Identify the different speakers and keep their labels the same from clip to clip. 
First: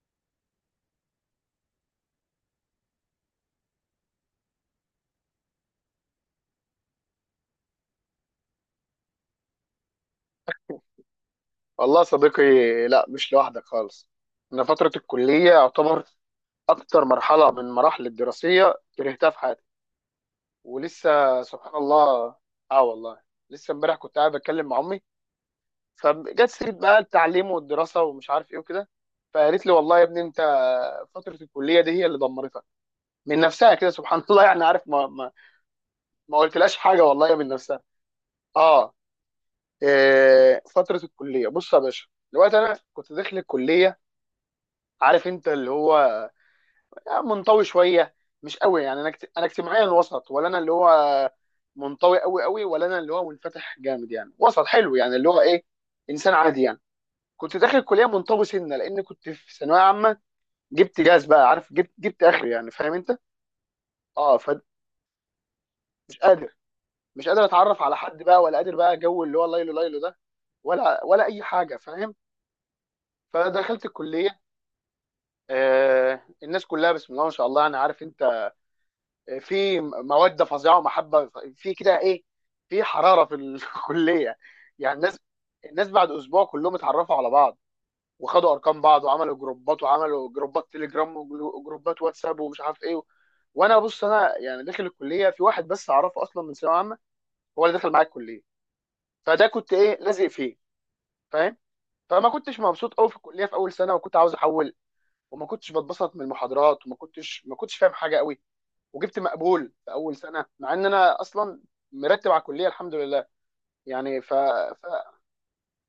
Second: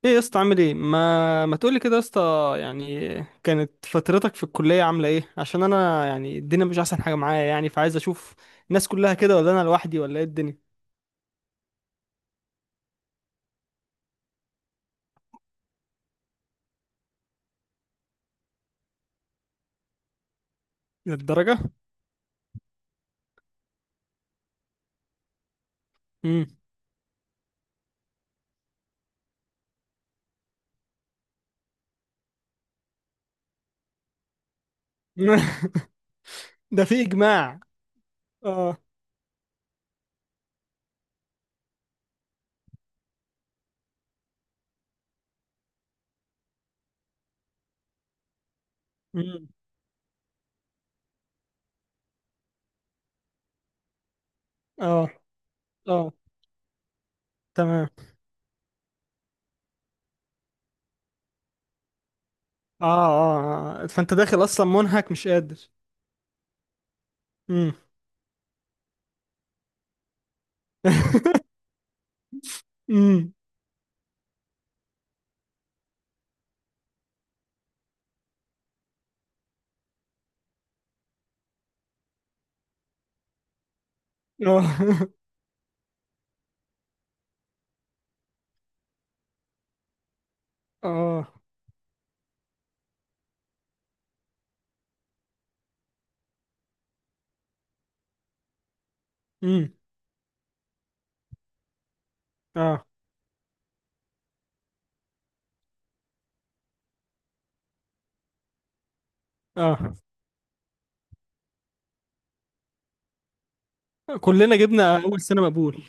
Speaker 1: ايه يا اسطى؟ عامل ايه؟ ما تقولي كده يا اسطى يعني. كانت فترتك في الكلية عاملة ايه؟ عشان انا يعني الدنيا مش احسن حاجة معايا يعني، فعايز اشوف الناس كلها كده ولا انا لوحدي ولا ايه الدنيا.
Speaker 2: والله يا صديقي، لا مش لوحدك خالص. أنا فترة الكلية يعتبر أكتر مرحلة من مراحل الدراسية كرهتها في حياتي، ولسه
Speaker 1: للدرجة؟
Speaker 2: سبحان الله. آه والله. لسه امبارح كنت قاعد بتكلم مع أمي،
Speaker 1: امم
Speaker 2: فجت سيرة بقى التعليم والدراسة ومش عارف إيه وكده. فقالت لي والله يا ابني أنت فترة الكلية دي هي اللي دمرتك، من نفسها كده سبحان الله. يعني عارف، ما قلتلاش
Speaker 1: ده في
Speaker 2: حاجة والله من
Speaker 1: اجماع.
Speaker 2: نفسها.
Speaker 1: اه.
Speaker 2: آه. إيه، فترة الكلية بص يا باشا. دلوقتي أنا كنت داخل الكلية، عارف أنت اللي هو منطوي شويه، مش قوي. يعني انا انا
Speaker 1: امم
Speaker 2: اجتماعيا وسط، ولا انا اللي هو منطوي قوي قوي، ولا انا اللي هو منفتح جامد، يعني وسط حلو،
Speaker 1: اه
Speaker 2: يعني اللي هو ايه،
Speaker 1: اه.
Speaker 2: انسان عادي يعني. كنت داخل
Speaker 1: تمام.
Speaker 2: الكليه منطوي سنه، لان كنت في ثانويه عامه، جبت جاز بقى عارف، جبت اخري، يعني
Speaker 1: اه
Speaker 2: فاهم انت.
Speaker 1: اه آه. فانت
Speaker 2: اه،
Speaker 1: داخل
Speaker 2: فمش
Speaker 1: اصلا منهك مش قادر.
Speaker 2: قادر، مش قادر
Speaker 1: امم
Speaker 2: اتعرف على حد بقى، ولا قادر بقى جو اللي هو ليلو ليلو ده، ولا اي حاجه، فاهم.
Speaker 1: امم
Speaker 2: فدخلت الكليه، آه الناس كلها بسم الله ما شاء الله، انا عارف انت، في موده فظيعه ومحبه في كده ايه، في حراره في الكليه. يعني
Speaker 1: اه
Speaker 2: الناس، الناس بعد اسبوع كلهم اتعرفوا على بعض، وخدوا ارقام بعض، وعملوا جروبات، وعملوا جروبات تليجرام
Speaker 1: اه.
Speaker 2: وجروبات واتساب ومش عارف ايه. وانا بص، انا يعني داخل الكليه في واحد بس اعرفه، اصلا من ثانويه عامه، هو اللي دخل معايا الكليه، فده كنت
Speaker 1: امم
Speaker 2: ايه، لازق فيه، فاهم. فما كنتش
Speaker 1: اه
Speaker 2: مبسوط قوي في الكليه في اول سنه، وكنت عاوز احول. وما كنتش بتبسط من المحاضرات، وما كنتش ما كنتش فاهم حاجه قوي، وجبت مقبول في
Speaker 1: اه.
Speaker 2: اول سنه، مع ان انا اصلا مرتب على الكليه الحمد لله. يعني
Speaker 1: كلنا
Speaker 2: ف...
Speaker 1: جبنا اول سنة مقبول.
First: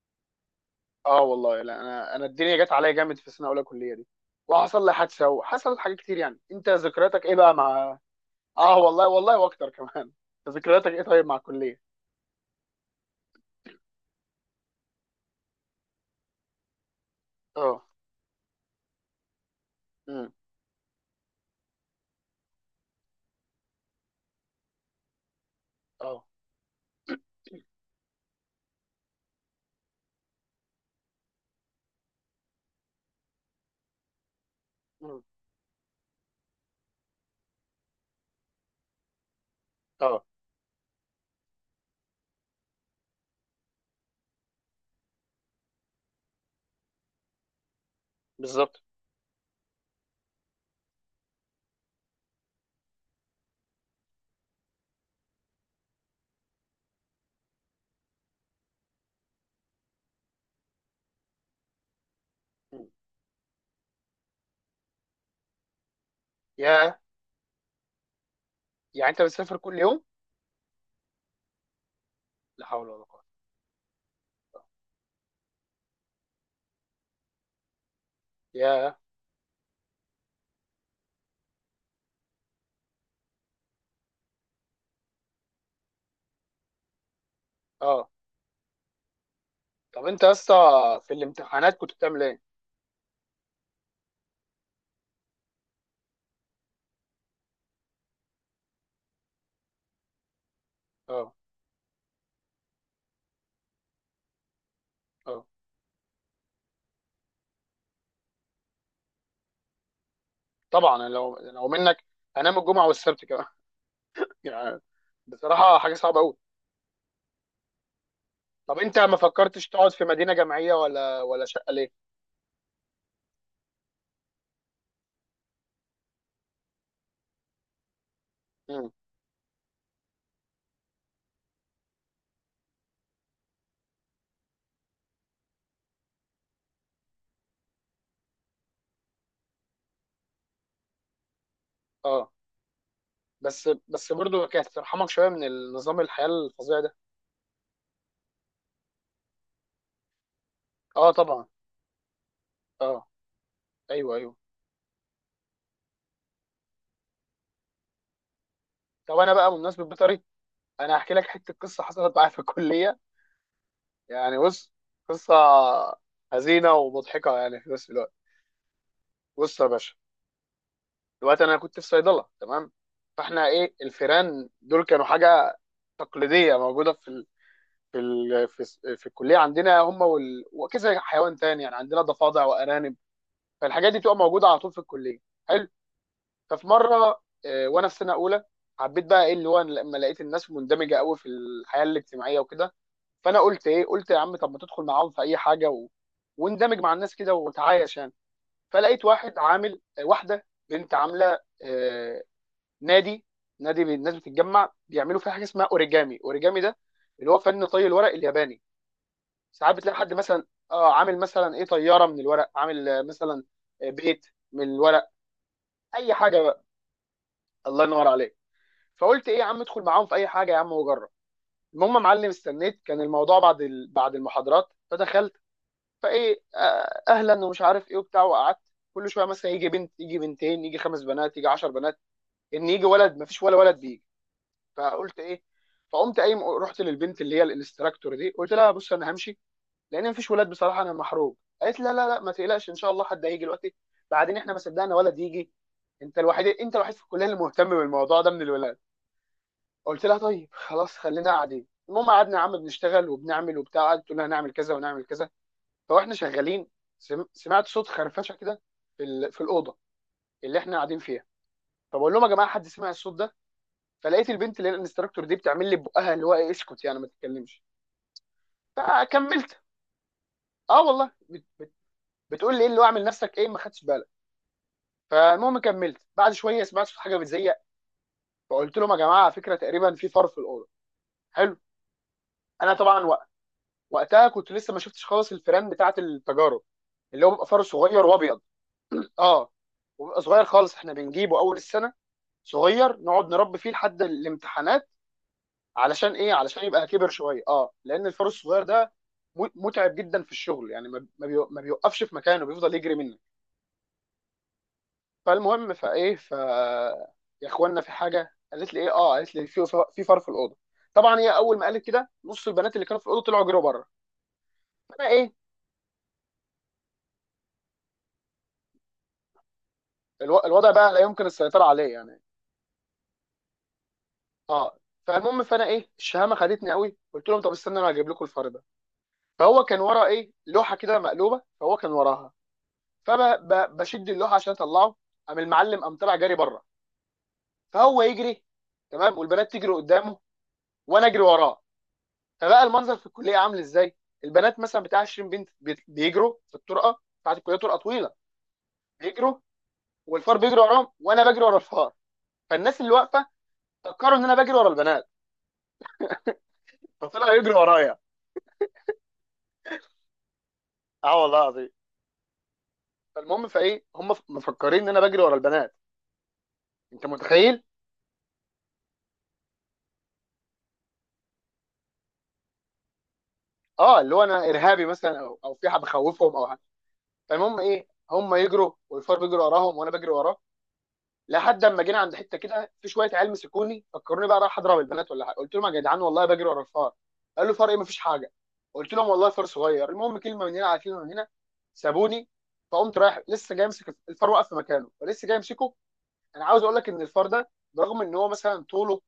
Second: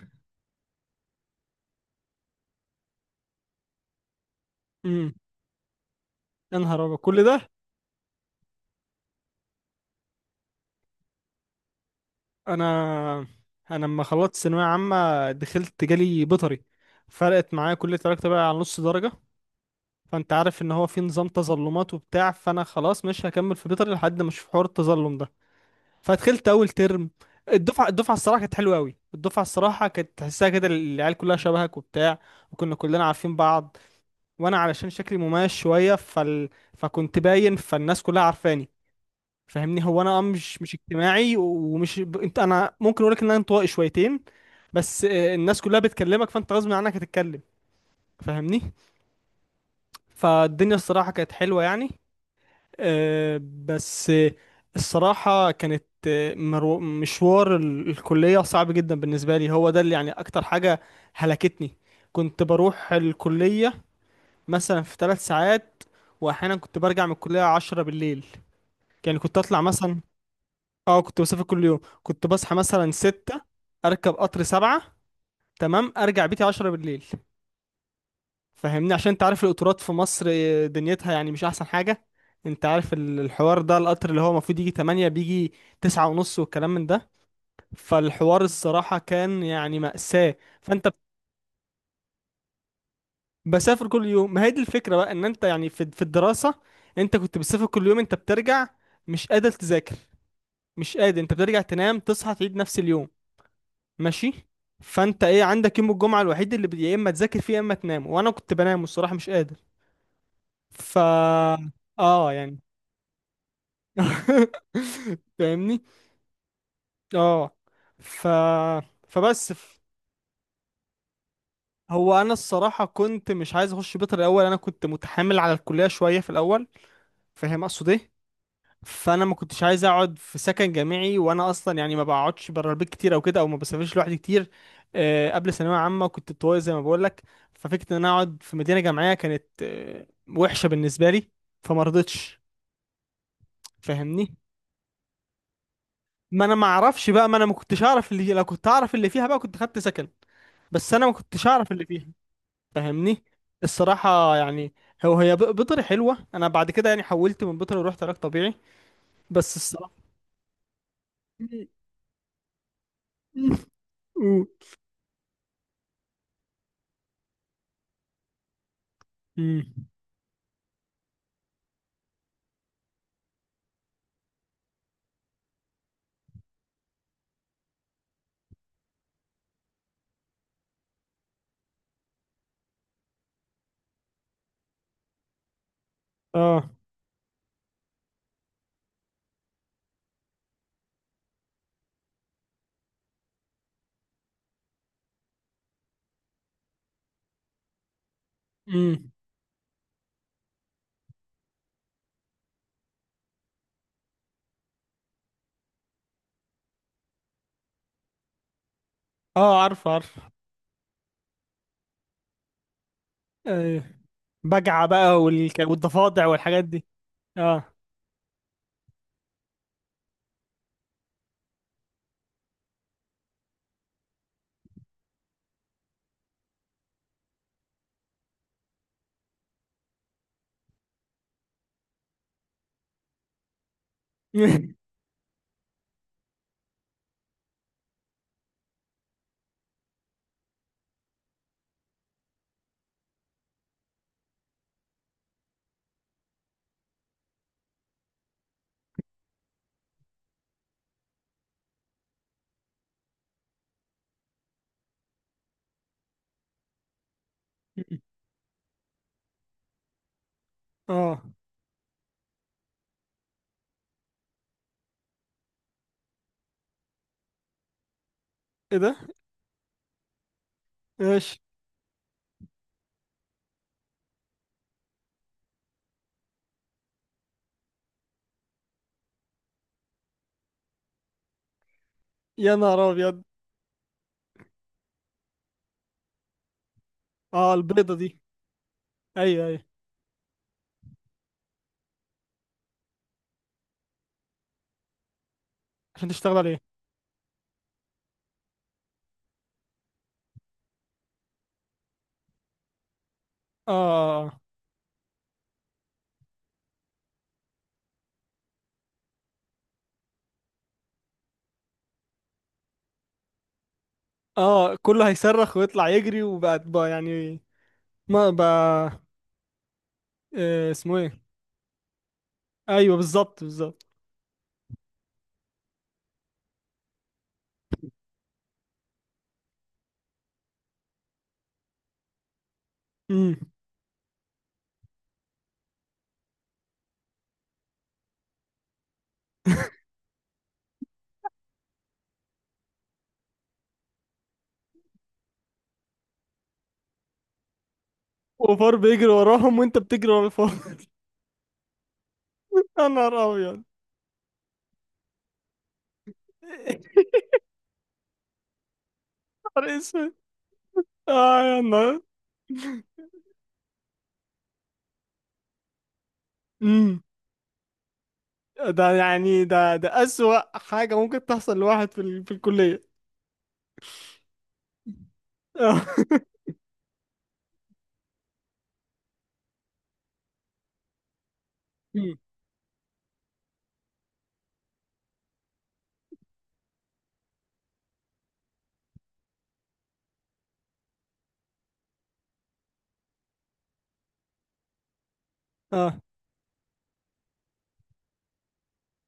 Speaker 2: اه والله، لا انا الدنيا جت عليا جامد في سنه اولى كليه دي، وحصل لي
Speaker 1: امم
Speaker 2: حادثه، وحصلت حاجات كتير. يعني
Speaker 1: يا
Speaker 2: انت
Speaker 1: نهار ابيض كل
Speaker 2: ذكرياتك ايه
Speaker 1: ده!
Speaker 2: بقى مع، اه والله والله واكتر كمان أنت ذكرياتك ايه طيب مع الكليه؟
Speaker 1: انا انا لما خلصت ثانويه عامه دخلت جالي بيطري، فرقت معايا
Speaker 2: اه،
Speaker 1: كليه علاقه بقى على نص درجه.
Speaker 2: امم،
Speaker 1: فانت عارف ان هو في نظام تظلمات وبتاع، فانا خلاص مش هكمل في بيطري لحد ما اشوف حوار التظلم ده.
Speaker 2: اه،
Speaker 1: فدخلت اول ترم، الدفعه الصراحه كانت حلوه قوي، الدفعه الصراحه كانت تحسها كده العيال كلها شبهك وبتاع، وكنا كلنا عارفين بعض. وانا علشان شكلي
Speaker 2: امم،
Speaker 1: مميز شويه فكنت باين، فالناس كلها عارفاني فاهمني. هو انا آه،
Speaker 2: اه،
Speaker 1: مش اجتماعي ومش انت، انا ممكن اقول لك ان انا انطوائي شويتين، بس آه، الناس كلها بتكلمك، فانت غصب عنك هتتكلم فاهمني.
Speaker 2: بالظبط.
Speaker 1: فالدنيا الصراحة كانت حلوة يعني. آه، بس آه، الصراحة كانت آه، مشوار الكلية صعب جدا بالنسبة لي، هو ده اللي يعني اكتر حاجة هلكتني. كنت
Speaker 2: مم.
Speaker 1: بروح الكلية مثلا في 3 ساعات، واحيانا كنت
Speaker 2: يا،
Speaker 1: برجع من الكلية 10 بالليل.
Speaker 2: يعني
Speaker 1: يعني
Speaker 2: انت
Speaker 1: كنت
Speaker 2: بتسافر
Speaker 1: اطلع
Speaker 2: كل
Speaker 1: مثلا،
Speaker 2: يوم؟
Speaker 1: اه، كنت بسافر كل يوم. كنت بصحى
Speaker 2: لا حول
Speaker 1: مثلا
Speaker 2: ولا قوه.
Speaker 1: 6، اركب قطر 7، تمام، ارجع بيتي 10 بالليل. فاهمني؟
Speaker 2: يا،
Speaker 1: عشان انت عارف القطورات في مصر آه، دنيتها يعني مش احسن حاجة. انت عارف الحوار ده، القطر اللي هو المفروض يجي 8 بيجي 9:30 والكلام من ده.
Speaker 2: اه.
Speaker 1: فالحوار الصراحة كان يعني
Speaker 2: طب انت يا
Speaker 1: مأساة.
Speaker 2: اسطى
Speaker 1: فانت
Speaker 2: في الامتحانات كنت بتعمل ايه؟
Speaker 1: بسافر كل يوم، ما هي دي الفكرة بقى، ان انت يعني في الدراسة، انت كنت بتسافر كل يوم، انت بترجع مش قادر تذاكر، مش قادر،
Speaker 2: اه،
Speaker 1: انت بترجع تنام، تصحى، تعيد نفس اليوم ماشي. فانت ايه
Speaker 2: اه
Speaker 1: عندك؟ يوم الجمعه الوحيد اللي يا اما تذاكر فيه يا اما تنام، وانا كنت بنام الصراحه مش قادر.
Speaker 2: طبعا.
Speaker 1: ف
Speaker 2: أنا لو منك
Speaker 1: اه
Speaker 2: هنام
Speaker 1: يعني.
Speaker 2: الجمعه والسبت كمان يعني بصراحه
Speaker 1: فاهمني.
Speaker 2: حاجه صعبه قوي.
Speaker 1: اه. ف
Speaker 2: طب انت ما
Speaker 1: فبس
Speaker 2: فكرتش
Speaker 1: ف...
Speaker 2: تقعد في مدينه جامعيه ولا شقه ليه؟
Speaker 1: هو انا الصراحه كنت مش عايز اخش بيطري الاول، انا كنت متحامل على الكليه شويه في الاول، فاهم اقصد ايه؟
Speaker 2: امم،
Speaker 1: فانا ما كنتش عايز اقعد في سكن جامعي، وانا اصلا يعني ما بقعدش بره البيت كتير او كده، او ما بسافرش لوحدي كتير. آه، قبل ثانويه عامه كنت طويل زي ما بقول لك. ففكره ان انا اقعد في مدينه جامعيه كانت آه، وحشه بالنسبه لي، فما
Speaker 2: اه.
Speaker 1: رضيتش.
Speaker 2: بس بس
Speaker 1: فاهمني؟
Speaker 2: برضه كانت ترحمك شويه من النظام الحياه
Speaker 1: ما انا ما
Speaker 2: الفظيع ده.
Speaker 1: اعرفش بقى، ما انا ما كنتش اعرف اللي، لو كنت اعرف اللي فيها بقى كنت خدت سكن، بس انا
Speaker 2: اه
Speaker 1: ما
Speaker 2: طبعا.
Speaker 1: كنتش اعرف اللي فيها
Speaker 2: اه.
Speaker 1: فاهمني.
Speaker 2: ايوه ايوه.
Speaker 1: الصراحه يعني. هو هي بيطري حلوه، انا بعد كده يعني حولت من بيطري ورحت علاج طبيعي،
Speaker 2: طب انا بقى
Speaker 1: بس
Speaker 2: بمناسبه
Speaker 1: الصراحه.
Speaker 2: بيطري، انا هحكي لك حته قصه حصلت معايا في الكليه، يعني بص، قصه حزينه ومضحكه يعني في نفس الوقت. بص يا
Speaker 1: أمم.
Speaker 2: باشا، دلوقتي انا كنت في صيدله تمام. فاحنا ايه، الفيران دول كانوا حاجه تقليديه موجوده في في الكليه عندنا هم، وكذا حيوان تاني، يعني عندنا ضفادع وارانب، فالحاجات دي بتبقى موجوده على طول في الكليه، حلو. ففي
Speaker 1: اه.
Speaker 2: مره وانا في سنه اولى، حبيت بقى ايه اللي هو، أنا لما لقيت الناس مندمجه قوي في الحياه الاجتماعيه وكده، فانا قلت ايه، قلت يا عم طب ما تدخل معاهم في اي حاجه واندمج مع الناس كده وتعايش يعني. فلقيت
Speaker 1: امم.
Speaker 2: واحد عامل واحده بنت عامله نادي، الناس بتتجمع بيعملوا فيها حاجه اسمها اوريجامي. اوريجامي ده اللي هو فن طي الورق الياباني.
Speaker 1: اه.
Speaker 2: ساعات
Speaker 1: عارف
Speaker 2: بتلاقي حد
Speaker 1: عارف.
Speaker 2: مثلا اه عامل مثلا ايه طياره من الورق، عامل مثلا
Speaker 1: ايوه،
Speaker 2: بيت من
Speaker 1: بجعة
Speaker 2: الورق،
Speaker 1: بقى
Speaker 2: اي
Speaker 1: والضفادع
Speaker 2: حاجه بقى،
Speaker 1: والحاجات دي. اه.
Speaker 2: الله ينور عليك. فقلت ايه يا عم، ادخل معاهم في اي حاجه يا عم وجرب. المهم يا معلم استنيت، كان الموضوع بعد بعد المحاضرات، فدخلت، فايه اهلا ومش عارف ايه وبتاع، وقعدت. كل شويه مثلا يجي بنت، يجي بنتين، يجي خمس بنات، يجي عشر بنات، ان يجي ولد مفيش ولا ولد بيجي. فقلت ايه، فقمت قايم رحت للبنت اللي هي الانستراكتور دي، قلت لها بص انا همشي، لان مفيش ولاد بصراحه انا محروق. قالت لا لا لا ما تقلقش ان شاء الله حد هيجي دلوقتي، بعدين احنا ما صدقنا ولد يجي، انت الوحيد، انت الوحيد في الكليه اللي مهتم بالموضوع ده من الولاد. قلت لها طيب خلاص خلينا قاعدين. المهم قعدنا يا عم بنشتغل وبنعمل وبتاع، قعدت تقول لنا هنعمل كذا ونعمل كذا، فاحنا شغالين. سمعت صوت خرفشه كده في في الاوضه اللي احنا قاعدين
Speaker 1: اه.
Speaker 2: فيها. فبقول لهم يا جماعه حد سمع الصوت ده، فلقيت البنت اللي هي الانستراكتور دي بتعمل لي بقها اللي هو ايه اسكت، يعني ما تتكلمش.
Speaker 1: ايه ده؟
Speaker 2: فكملت، اه والله،
Speaker 1: ايش؟
Speaker 2: بت بت بتقول لي ايه اللي هو اعمل نفسك ايه، ما خدتش بالك. فالمهم كملت، بعد شويه سمعت في حاجه بتزيق، فقلت لهم يا جماعه على فكره تقريبا في فار في الاوضه، حلو.
Speaker 1: يا
Speaker 2: انا
Speaker 1: نهار
Speaker 2: طبعا
Speaker 1: ابيض!
Speaker 2: وقتها كنت لسه ما شفتش خالص الفيران بتاعه التجارب، اللي هو بيبقى
Speaker 1: اه
Speaker 2: فار
Speaker 1: البيضة
Speaker 2: صغير
Speaker 1: دي.
Speaker 2: وابيض.
Speaker 1: ايوه
Speaker 2: اه،
Speaker 1: ايوه.
Speaker 2: وبيبقى صغير خالص، احنا بنجيبه اول السنه صغير، نقعد نربي فيه لحد الامتحانات،
Speaker 1: عشان
Speaker 2: علشان ايه،
Speaker 1: تشتغل
Speaker 2: علشان
Speaker 1: عليه.
Speaker 2: يبقى كبر شويه. اه لان الفار الصغير ده متعب جدا في الشغل، يعني ما بيوقفش في مكانه، بيفضل يجري منك.
Speaker 1: اه اه.
Speaker 2: فالمهم، فايه. يا اخوانا، في حاجه قالت لي ايه، اه قالت لي في فار في الاوضه. طبعا هي اول ما قالت كده، نص البنات اللي كانوا في الاوضه طلعوا جروا بره.
Speaker 1: اه آه، كله
Speaker 2: فانا ايه،
Speaker 1: هيصرخ ويطلع يجري وبقى يعني. ما بقى.
Speaker 2: الوضع
Speaker 1: إيه
Speaker 2: بقى
Speaker 1: اسمه
Speaker 2: لا
Speaker 1: ايه.
Speaker 2: يمكن السيطره عليه يعني.
Speaker 1: ايوه بالظبط بالظبط.
Speaker 2: اه، فالمهم فانا ايه، الشهامه خدتني قوي، قلت لهم طب استنى انا هجيب لكم الفار ده. فهو كان ورا ايه، لوحه كده مقلوبه، فهو كان وراها،
Speaker 1: امم
Speaker 2: فبشد اللوحه عشان اطلعه، قام المعلم قام طلع جري بره. فهو يجري تمام، والبنات تجري قدامه، وانا اجري وراه. فبقى المنظر في الكليه عامل ازاي، البنات مثلا بتاع 20 بنت بيجروا في الطرقه بتاعت الكليه، طرقه طويله،
Speaker 1: وفار بيجري
Speaker 2: بيجروا
Speaker 1: وراهم وانت بتجري ورا
Speaker 2: والفار
Speaker 1: الفار.
Speaker 2: بيجري وراهم، وانا بجري ورا الفار. فالناس
Speaker 1: يا
Speaker 2: اللي
Speaker 1: نهار
Speaker 2: واقفه
Speaker 1: ابيض!
Speaker 2: فكروا ان انا بجري ورا البنات،
Speaker 1: يا
Speaker 2: فطلعوا يجروا ورايا.
Speaker 1: نهار اسود!
Speaker 2: اه والله
Speaker 1: اه يا
Speaker 2: العظيم.
Speaker 1: نهار.
Speaker 2: فالمهم فايه، هم مفكرين ان انا بجري ورا البنات،
Speaker 1: امم
Speaker 2: انت متخيل.
Speaker 1: ده يعني، ده أسوأ حاجة ممكن تحصل لواحد في في الكلية.
Speaker 2: اه اللي هو انا ارهابي مثلا، او في حاجه
Speaker 1: اه.
Speaker 2: بخوفهم او. فالمهم ايه، هم يجروا والفار بيجري وراهم، وانا بجري وراه، لحد اما جينا عند
Speaker 1: مم.
Speaker 2: حته كده، في شويه عيال مسكوني فكروني بقى رايح اضرب البنات ولا حاجه، قلت لهم يا جدعان والله بجري ورا الفار، قالوا فار ايه مفيش حاجه، قلت لهم والله فار صغير. المهم كلمه من هنا على كلمه من هنا سابوني. فقمت رايح لسه جاي امسك الفار، واقف في مكانه فلسه جاي امسكه.
Speaker 1: اه.
Speaker 2: انا عاوز اقول لك ان الفار ده، برغم ان هو مثلا طوله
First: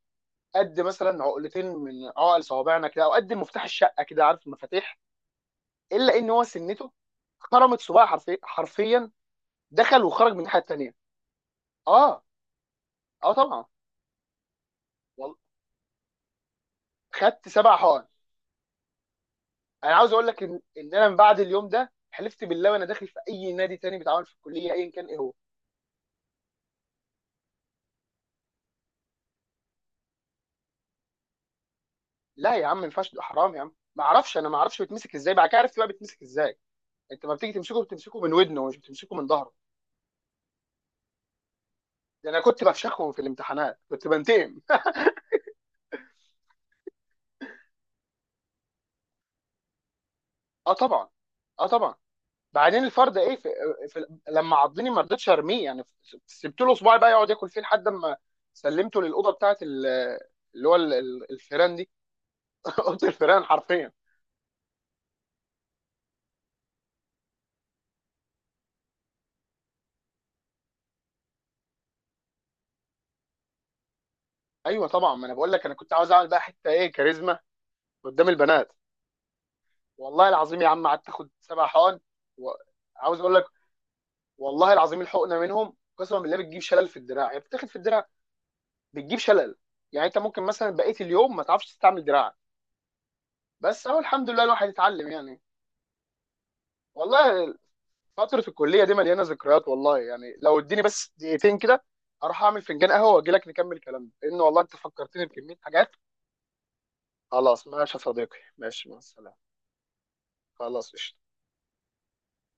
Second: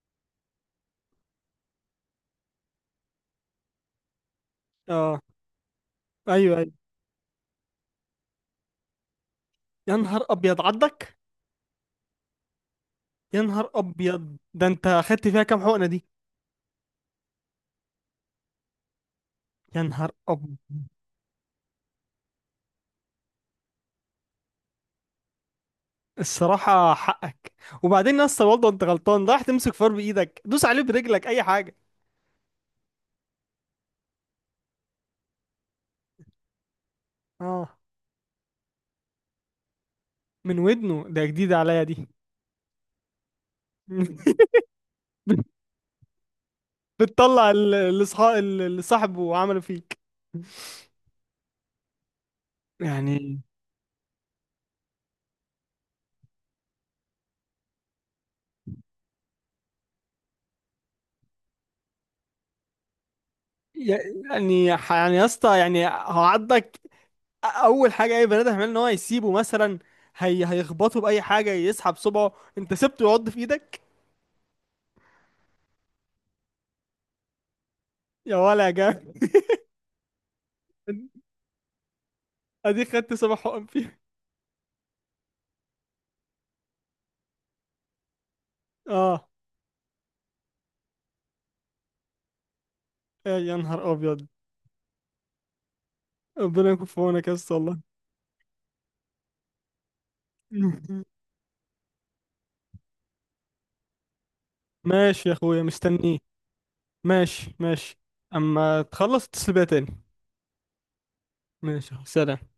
Speaker 2: قد مثلا عقلتين من عقل صوابعنا كده، او قد مفتاح الشقه كده عارف المفاتيح،
Speaker 1: اه.
Speaker 2: الا ان هو
Speaker 1: ايوه ايوه.
Speaker 2: سنته خرمت صباعي حرفيا حرفيا،
Speaker 1: يا
Speaker 2: دخل
Speaker 1: نهار
Speaker 2: وخرج من الناحيه
Speaker 1: ابيض
Speaker 2: الثانيه.
Speaker 1: عدك!
Speaker 2: اه، اه
Speaker 1: يا
Speaker 2: طبعا.
Speaker 1: نهار ابيض! ده انت اخدت
Speaker 2: والله
Speaker 1: فيها كام حقنه دي؟
Speaker 2: خدت 7 حقن.
Speaker 1: يا
Speaker 2: انا
Speaker 1: نهار
Speaker 2: عاوز اقول لك
Speaker 1: ابيض!
Speaker 2: ان انا من بعد اليوم ده حلفت بالله، وانا داخل في اي نادي تاني بيتعامل في الكليه ايا كان ايه هو.
Speaker 1: الصراحه حقك. وبعدين يا اسطى برضه انت غلطان، رايح تمسك فار بايدك، دوس عليه برجلك، اي حاجه.
Speaker 2: لا يا عم ما ينفعش ده حرام يا عم، ما اعرفش، انا ما اعرفش بيتمسك ازاي، بعد كده عرفت بقى بيتمسك ازاي، انت ما بتيجي
Speaker 1: اه،
Speaker 2: تمسكه، بتمسكه من ودنه، مش بتمسكه من ظهره.
Speaker 1: من ودنه ده جديده عليا دي.
Speaker 2: ده انا كنت بفشخهم في الامتحانات، كنت بنتقم.
Speaker 1: بتطلع الاصحاب اللي صاحبه عمله فيك.
Speaker 2: اه طبعا. اه طبعا. بعدين الفرد ايه
Speaker 1: يعني
Speaker 2: في، في لما عضني ما رضيتش ارميه، يعني سبت له صباعي بقى يقعد ياكل فيه، لحد ما سلمته للاوضه بتاعت اللي هو الفيران دي. اوضه الفيران حرفيا.
Speaker 1: يعني يعني يا اسطى، يعني هو عضك، اول حاجه اي بني ادم هيعمل ان هو يسيبه مثلا، هي هيخبطه باي حاجه، يسحب صبعه، انت سبته يعض في ايدك.
Speaker 2: ايوه طبعا، ما انا بقول لك، انا كنت عاوز اعمل بقى حته ايه، كاريزما قدام
Speaker 1: يا ولا يا
Speaker 2: البنات.
Speaker 1: جامد!
Speaker 2: والله العظيم يا عم قعدت اخد 7 حقن، و-
Speaker 1: اديك خدت
Speaker 2: عاوز اقول
Speaker 1: صبع
Speaker 2: لك،
Speaker 1: حقن فيه.
Speaker 2: والله العظيم الحقنه منهم قسما بالله بتجيب شلل في الدراع، يعني بتاخد في الدراع بتجيب
Speaker 1: اه.
Speaker 2: شلل، يعني انت ممكن مثلا بقيه اليوم ما تعرفش تستعمل دراعك،
Speaker 1: يا
Speaker 2: بس
Speaker 1: نهار
Speaker 2: اهو
Speaker 1: ابيض!
Speaker 2: الحمد لله الواحد اتعلم يعني.
Speaker 1: ربنا يكون في عونك يا اسطى
Speaker 2: والله
Speaker 1: والله.
Speaker 2: فترة الكلية دي مليانة ذكريات، والله يعني لو اديني بس دقيقتين كده، اروح اعمل فنجان قهوة واجي لك نكمل كلامنا، لان والله انت فكرتني
Speaker 1: ماشي يا
Speaker 2: بكمية
Speaker 1: اخويا
Speaker 2: حاجات.
Speaker 1: مستنيه. ماشي
Speaker 2: خلاص ماشي
Speaker 1: ماشي.
Speaker 2: يا صديقي،
Speaker 1: اما
Speaker 2: ماشي مع
Speaker 1: تخلص
Speaker 2: السلامة.
Speaker 1: اتصل بيا تاني.
Speaker 2: خلاص قشطة.
Speaker 1: ماشي سلام.